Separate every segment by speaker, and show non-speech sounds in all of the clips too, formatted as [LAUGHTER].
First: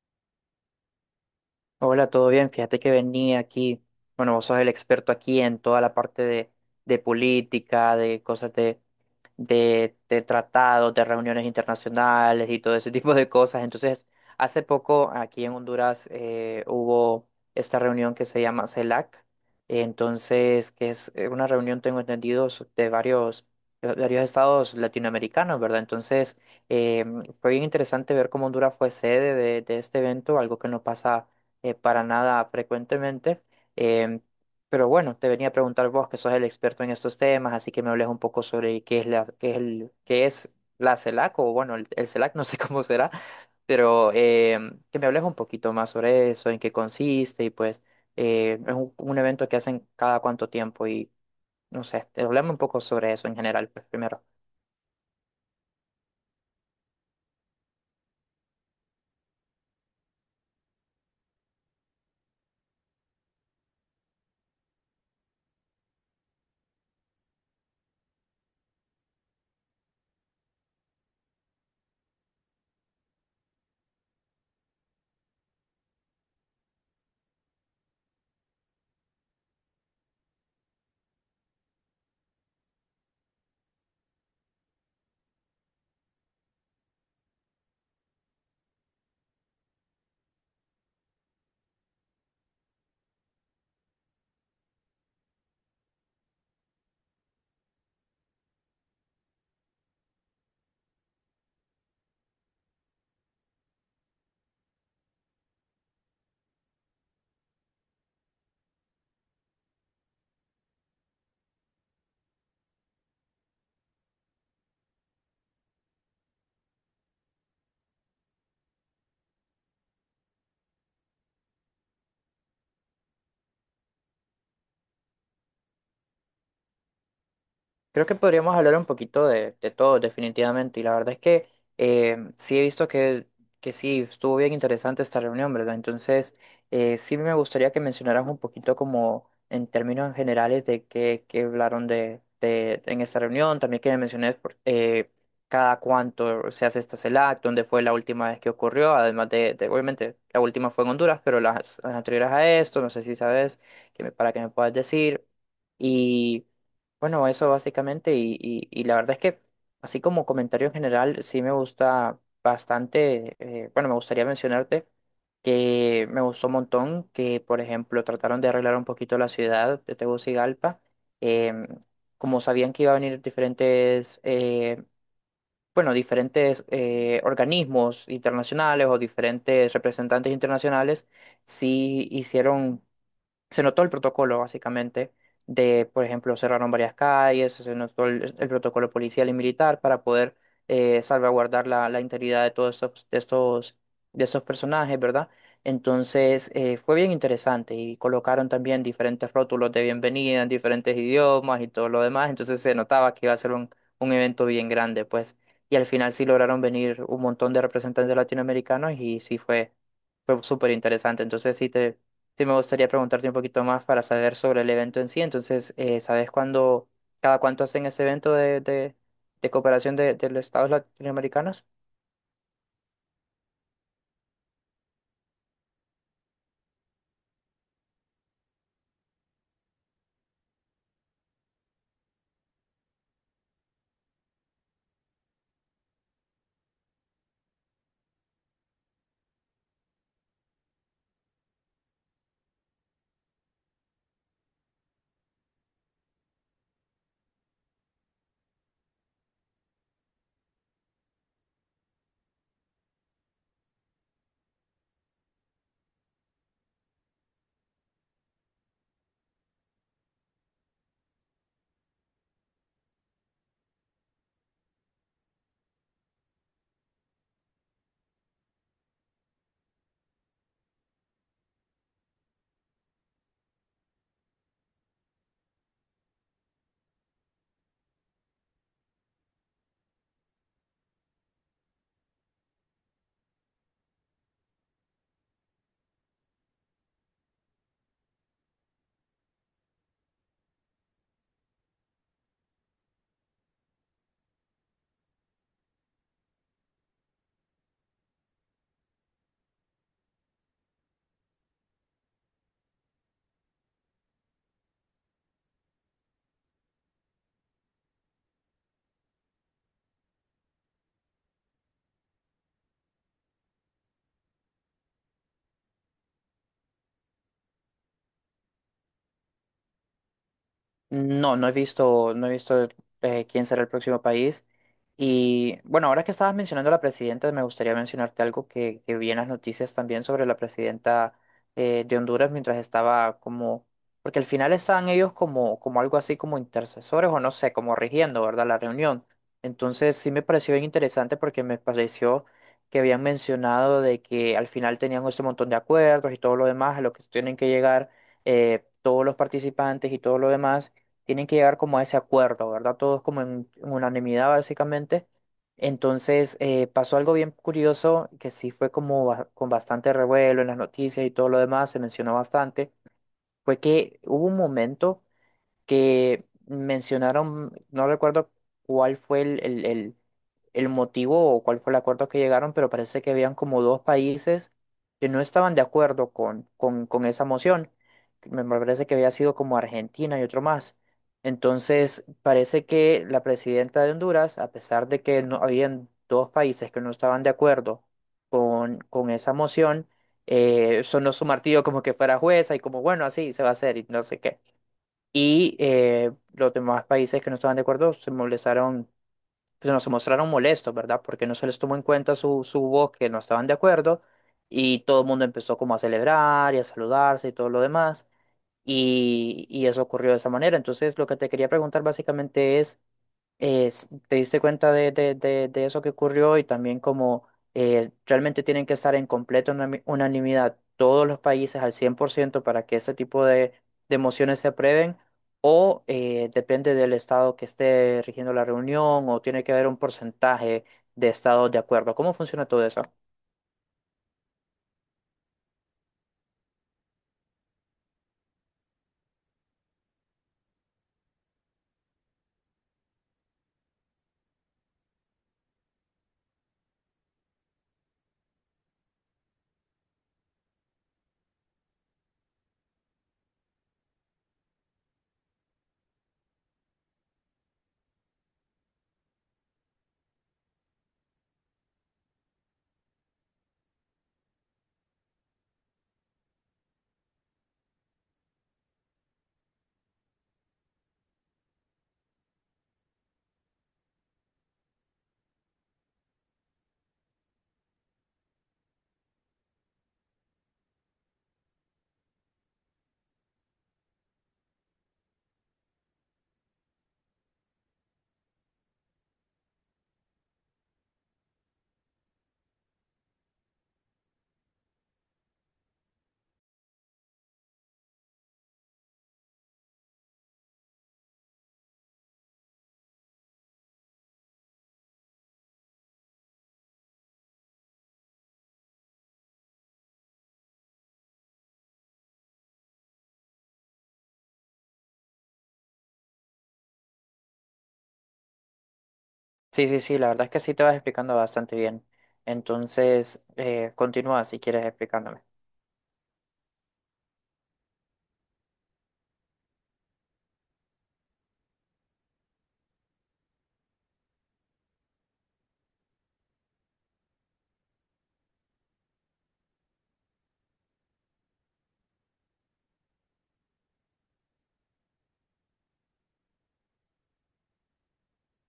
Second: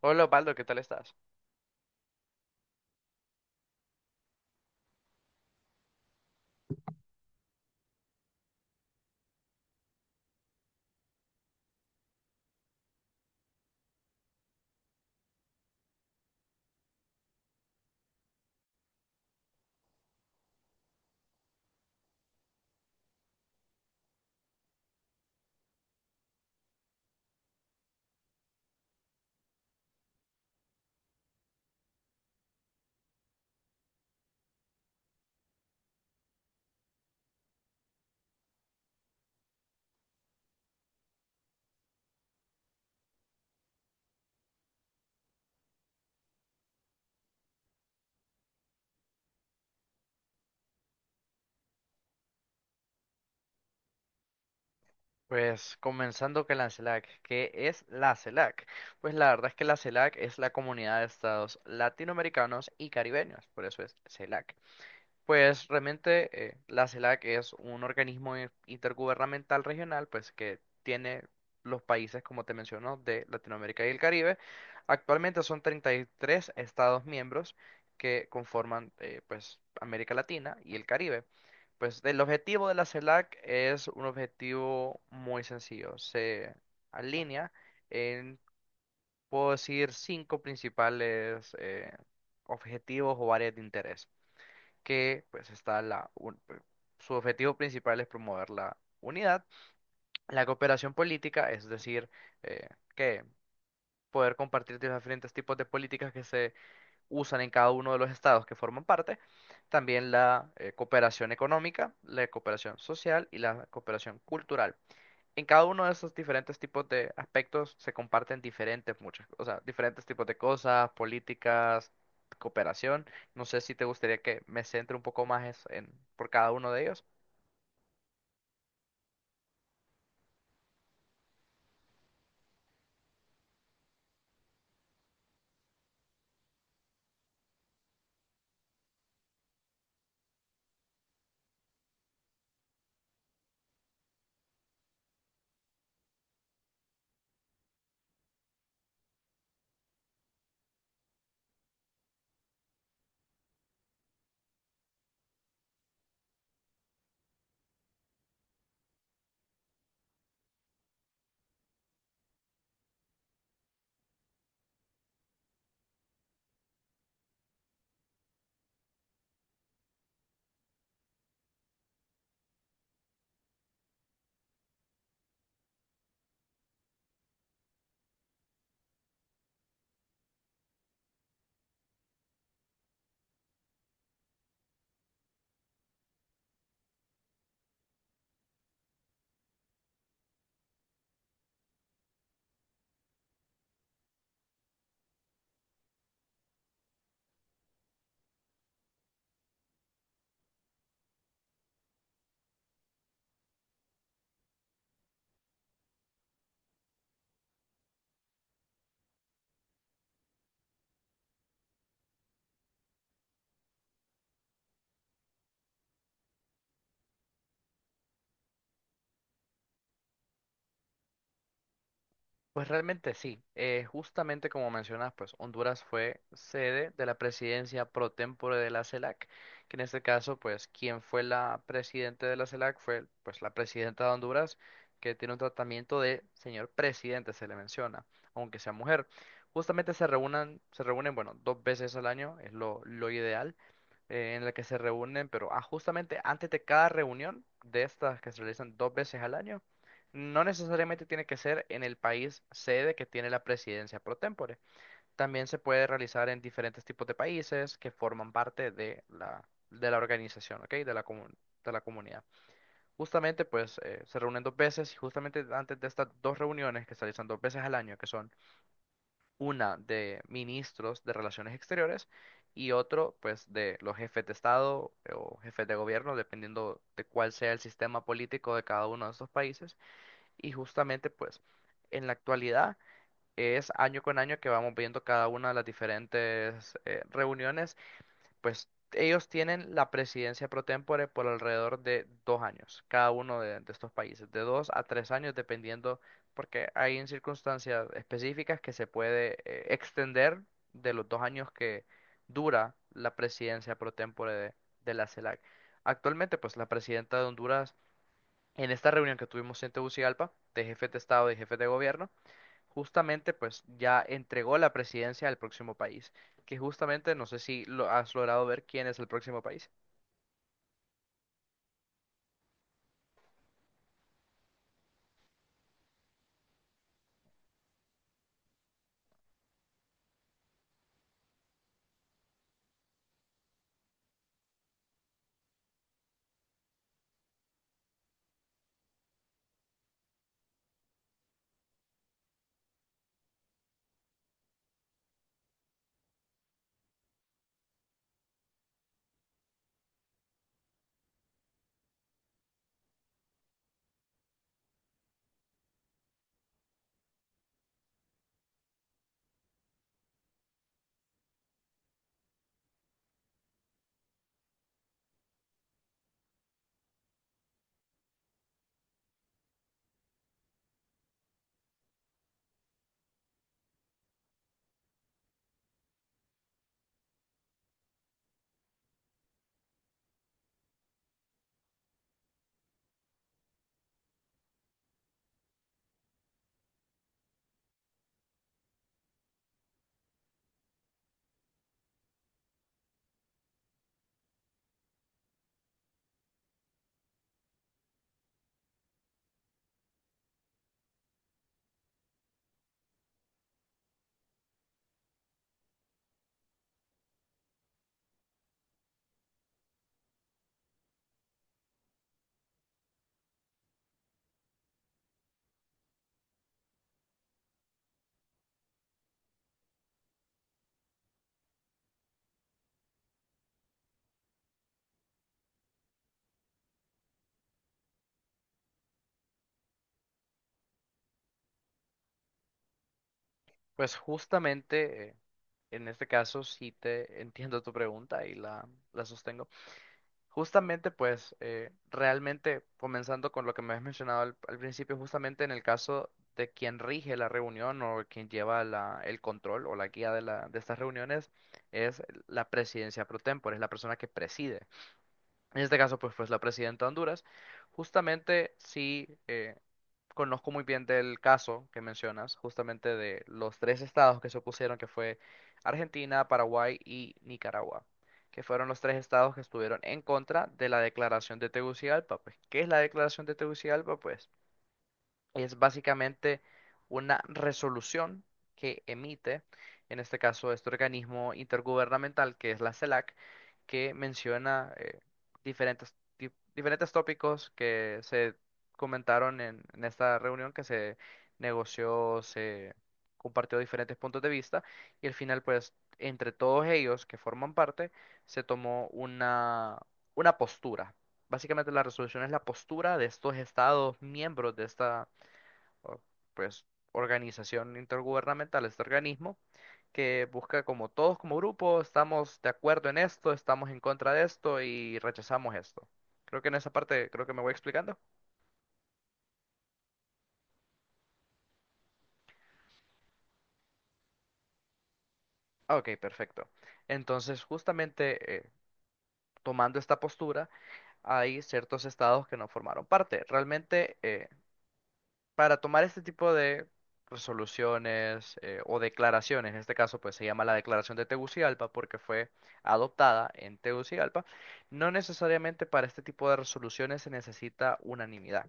Speaker 1: Hola Osvaldo, ¿qué tal estás?
Speaker 2: Hola, ¿todo bien? Fíjate que venía aquí, bueno, vos sos el experto aquí en toda la parte de política, de cosas de tratados, de reuniones internacionales y todo ese [LAUGHS] tipo de cosas. Entonces, hace poco aquí en Honduras hubo esta reunión que se llama CELAC, entonces, que es una reunión, tengo entendido, de varios estados latinoamericanos, ¿verdad? Entonces, eh, fue bien interesante ver cómo Honduras fue sede de este evento, algo que no pasa para nada frecuentemente. em, pero bueno, te venía a preguntar vos, que sos el experto en estos temas, así que me hables un poco sobre qué es qué es qué es la CELAC, o bueno, el CELAC, [LAUGHS] no sé cómo será, pero que me hables un poquito más sobre eso, en qué consiste, y pues es un evento que hacen cada cuánto tiempo, y no sé, te hablame un poco sobre eso en general, pues, primero.
Speaker 1: Pues comenzando con la CELAC. ¿Qué es la CELAC? Pues la verdad es que la CELAC es la comunidad de estados latinoamericanos y caribeños, por eso es CELAC. Pues realmente la CELAC es un organismo intergubernamental regional, pues que tiene los países, como te menciono, de Latinoamérica y el Caribe. Actualmente son 33 estados miembros que conforman pues América Latina y el Caribe. Pues el objetivo de la CELAC es un objetivo muy sencillo. Se alinea en, puedo decir, cinco principales objetivos o áreas de interés que pues está su objetivo principal es promover la unidad, la cooperación política, es decir, eh, que poder compartir diferentes tipos de políticas que se usan en cada uno de los estados que forman parte, también la cooperación económica, la cooperación social y la cooperación cultural. En cada uno de esos diferentes tipos de aspectos se comparten diferentes muchas, o sea, diferentes tipos de cosas, políticas, cooperación. No sé si te gustaría que me centre un poco más en, por cada uno de ellos.
Speaker 2: Creo que podríamos hablar un poquito de todo, definitivamente. Y la verdad es que sí he visto que sí, estuvo bien interesante esta reunión, ¿verdad? Entonces, sí me gustaría que mencionaras un poquito como en términos generales de qué hablaron en esta reunión. También que me menciones cada cuánto se hace esta CELAC, dónde fue la última vez que ocurrió, además obviamente, la última fue en Honduras, pero las anteriores a esto, no sé si sabes, para que me puedas decir. Bueno, eso básicamente, y la verdad es que, así como comentario en general, sí me gusta bastante, bueno, me gustaría mencionarte que me gustó un montón que, por ejemplo, trataron de arreglar un poquito la ciudad de Tegucigalpa, em, como sabían que iba a venir diferentes, bueno, diferentes organismos internacionales o diferentes representantes internacionales, sí hicieron, se notó el protocolo, básicamente, de, por ejemplo, cerraron varias calles, se notó el protocolo policial y militar para poder salvaguardar la integridad de todos estos, de estos personajes, ¿verdad? Entonces, fue bien interesante y colocaron también diferentes rótulos de bienvenida en diferentes idiomas y todo lo demás, entonces se notaba que iba a ser un evento bien grande, pues, y al final sí lograron venir un montón de representantes latinoamericanos y sí fue súper interesante, entonces sí te. Sí, me gustaría preguntarte un poquito más para saber sobre el evento en sí. Entonces, ¿sabes cuándo, cada cuánto hacen ese evento de cooperación de los estados latinoamericanos?
Speaker 1: Pues realmente sí, justamente como mencionas, pues Honduras fue sede de la presidencia pro tempore de la CELAC, que en este caso, pues quien fue la presidente de la CELAC fue pues la presidenta de Honduras, que tiene un tratamiento de señor presidente, se le menciona, aunque sea mujer. Se reúnen, bueno, dos veces al año, es lo ideal en la que se reúnen, pero justamente antes de cada reunión de estas que se realizan dos veces al año, no necesariamente tiene que ser en el país sede que tiene la presidencia pro tempore. También se puede realizar en diferentes tipos de países que forman parte de de la organización, ¿ok? De la comunidad. Justamente, pues, se reúnen dos veces y justamente antes de estas dos reuniones que se realizan dos veces al año, que son una de ministros de Relaciones Exteriores y otro pues de los jefes de Estado o jefes de gobierno, dependiendo de cuál sea el sistema político de cada uno de estos países. Y justamente pues en la actualidad es año con año que vamos viendo cada una de las diferentes reuniones. Pues ellos tienen la presidencia pro tempore por alrededor de dos años, cada uno de estos países, de dos a tres años, dependiendo, porque hay en circunstancias específicas que se puede extender de los dos años que dura la presidencia pro tempore de la CELAC. Actualmente, pues la presidenta de Honduras, en esta reunión que tuvimos en Tegucigalpa, de jefes de Estado y jefes de gobierno, justamente pues ya entregó la presidencia al próximo país, que justamente, no sé si lo has logrado ver quién es el próximo país.
Speaker 2: No, no he visto quién será el próximo país. Y bueno, ahora que estabas mencionando a la presidenta, me gustaría mencionarte algo que vi en las noticias también sobre la presidenta de Honduras mientras estaba como, porque al final estaban ellos como, como algo así como intercesores o no sé, como rigiendo, ¿verdad? La reunión. Entonces sí me pareció bien interesante porque me pareció que habían mencionado de que al final tenían este montón de acuerdos y todo lo demás a lo que tienen que llegar todos los participantes y todo lo demás tienen que llegar como a ese acuerdo, ¿verdad? Todos como en unanimidad básicamente. Entonces pasó algo bien curioso que sí fue como con bastante revuelo en las noticias y todo lo demás, se mencionó bastante, fue que hubo un momento que mencionaron, no recuerdo cuál fue el motivo o cuál fue el acuerdo que llegaron, pero parece que habían como dos países que no estaban de acuerdo con esa moción. Me parece que había sido como Argentina y otro más. Entonces, parece que la presidenta de Honduras, a pesar de que no habían dos países que no estaban de acuerdo con esa moción, sonó su martillo como que fuera jueza y como, bueno, así se va a hacer y no sé qué. Y los demás países que no estaban de acuerdo se molestaron, pues, no, se mostraron molestos, ¿verdad? Porque no se les tomó en cuenta su voz, que no estaban de acuerdo, y todo el mundo empezó como a celebrar y a saludarse y todo lo demás, y eso ocurrió de esa manera. Entonces, lo que te quería preguntar básicamente es, s- te diste cuenta de eso que ocurrió y también como realmente tienen que estar en completa unanimidad todos los países al 100% para que ese tipo de mociones se aprueben o depende del estado que esté rigiendo la reunión o tiene que haber un porcentaje de estados de acuerdo. ¿Cómo funciona todo eso?
Speaker 1: Pues justamente, en este caso sí te entiendo tu pregunta y la sostengo. Justamente pues realmente comenzando con lo que me has mencionado al principio, justamente en el caso de quien rige la reunión o quien lleva el control o la guía de, la, de estas reuniones es la presidencia pro tempore, es la persona que preside. En este caso, pues la presidenta de Honduras. Justamente sí, conozco muy bien del caso que mencionas, justamente de los tres estados que se opusieron, que fue Argentina, Paraguay y Nicaragua, que fueron los tres estados que estuvieron en contra de la declaración de Tegucigalpa. Pues, ¿qué es la declaración de Tegucigalpa? Pues es básicamente una resolución que emite, en este caso, este organismo intergubernamental que es la CELAC, que menciona diferentes, di- diferentes tópicos que se comentaron en esta reunión, que se negoció, se compartió diferentes puntos de vista y al final, pues, entre todos ellos que forman parte, se tomó una postura. Básicamente la resolución es la postura de estos estados miembros de esta o, pues, organización intergubernamental, este organismo, que busca como todos como grupo, estamos de acuerdo en esto, estamos en contra de esto y rechazamos esto. Creo que en esa parte, creo que me voy explicando.
Speaker 2: Sí, sí, sí, la verdad es que sí te vas explicando bastante bien. Entonces, continúa si quieres explicándome.
Speaker 1: Ah, ok, perfecto. Entonces, justamente tomando esta postura, hay ciertos estados que no formaron parte. Realmente, para tomar este tipo de pues, soluciones o declaraciones, en este caso pues se llama la Declaración de Tegucigalpa porque fue adoptada en Tegucigalpa, no necesariamente para este tipo de resoluciones se necesita unanimidad.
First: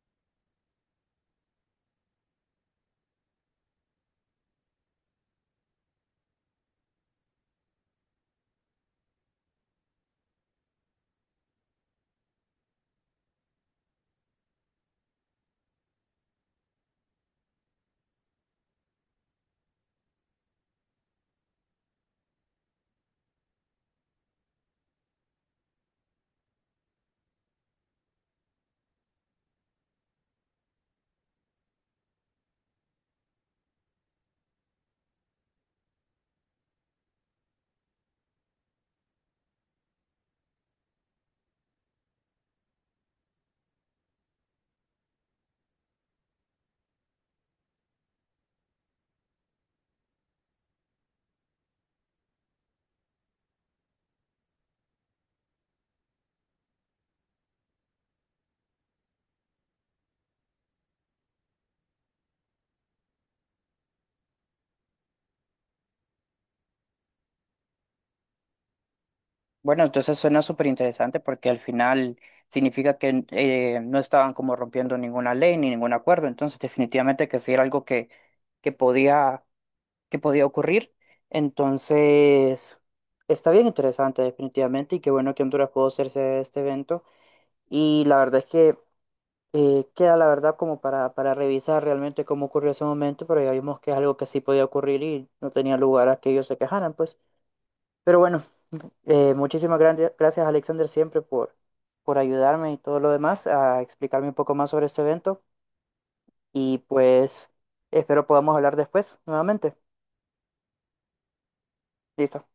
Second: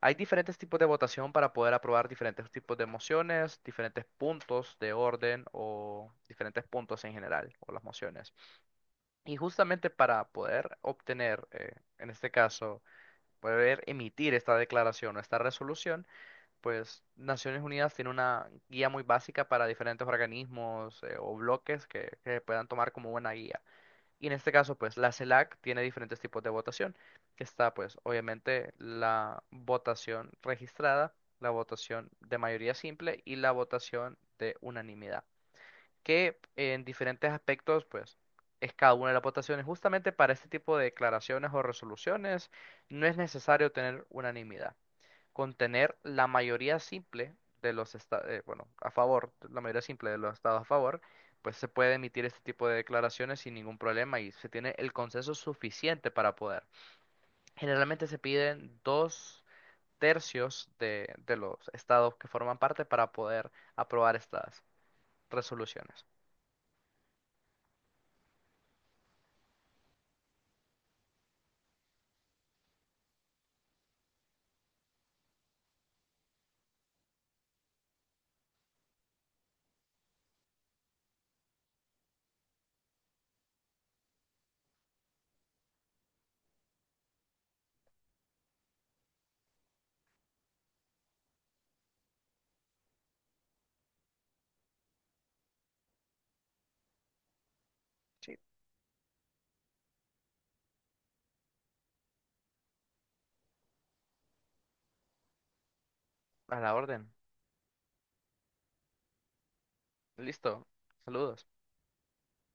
Speaker 1: Hay diferentes tipos de votación para poder aprobar diferentes tipos de mociones, diferentes puntos de orden o diferentes puntos en general o las mociones. Y justamente para poder obtener, en este caso, poder emitir esta declaración o esta resolución, pues Naciones Unidas tiene una guía muy básica para diferentes organismos o bloques que puedan tomar como buena guía. Y en este caso, pues la CELAC tiene diferentes tipos de votación, que está pues obviamente la votación registrada, la votación de mayoría simple y la votación de unanimidad, que en diferentes aspectos pues es cada una de las votaciones. Justamente para este tipo de declaraciones o resoluciones no es necesario tener unanimidad, contener la mayoría simple de los estados, bueno, a favor, la mayoría simple de los estados a favor, pues se puede emitir este tipo de declaraciones sin ningún problema y se tiene el consenso suficiente para poder. Generalmente se piden dos tercios de los estados que forman parte para poder aprobar estas resoluciones.
Speaker 2: Bueno, entonces suena súper interesante porque al final significa que no estaban como rompiendo ninguna ley ni ningún acuerdo, entonces definitivamente que sí era algo que podía, que podía ocurrir. Entonces, está bien interesante definitivamente y qué bueno que Honduras pudo hacerse este evento. Y la verdad es que queda la verdad como para revisar realmente cómo ocurrió ese momento, pero ya vimos que es algo que sí podía ocurrir y no tenía lugar a que ellos se quejaran, pues. Pero bueno, muchísimas gracias, Alexander, siempre por ayudarme y todo lo demás a explicarme un poco más sobre este evento,
Speaker 1: A la
Speaker 2: y
Speaker 1: orden.
Speaker 2: pues espero podamos hablar después nuevamente.
Speaker 1: Listo. Saludos.
Speaker 2: Listo.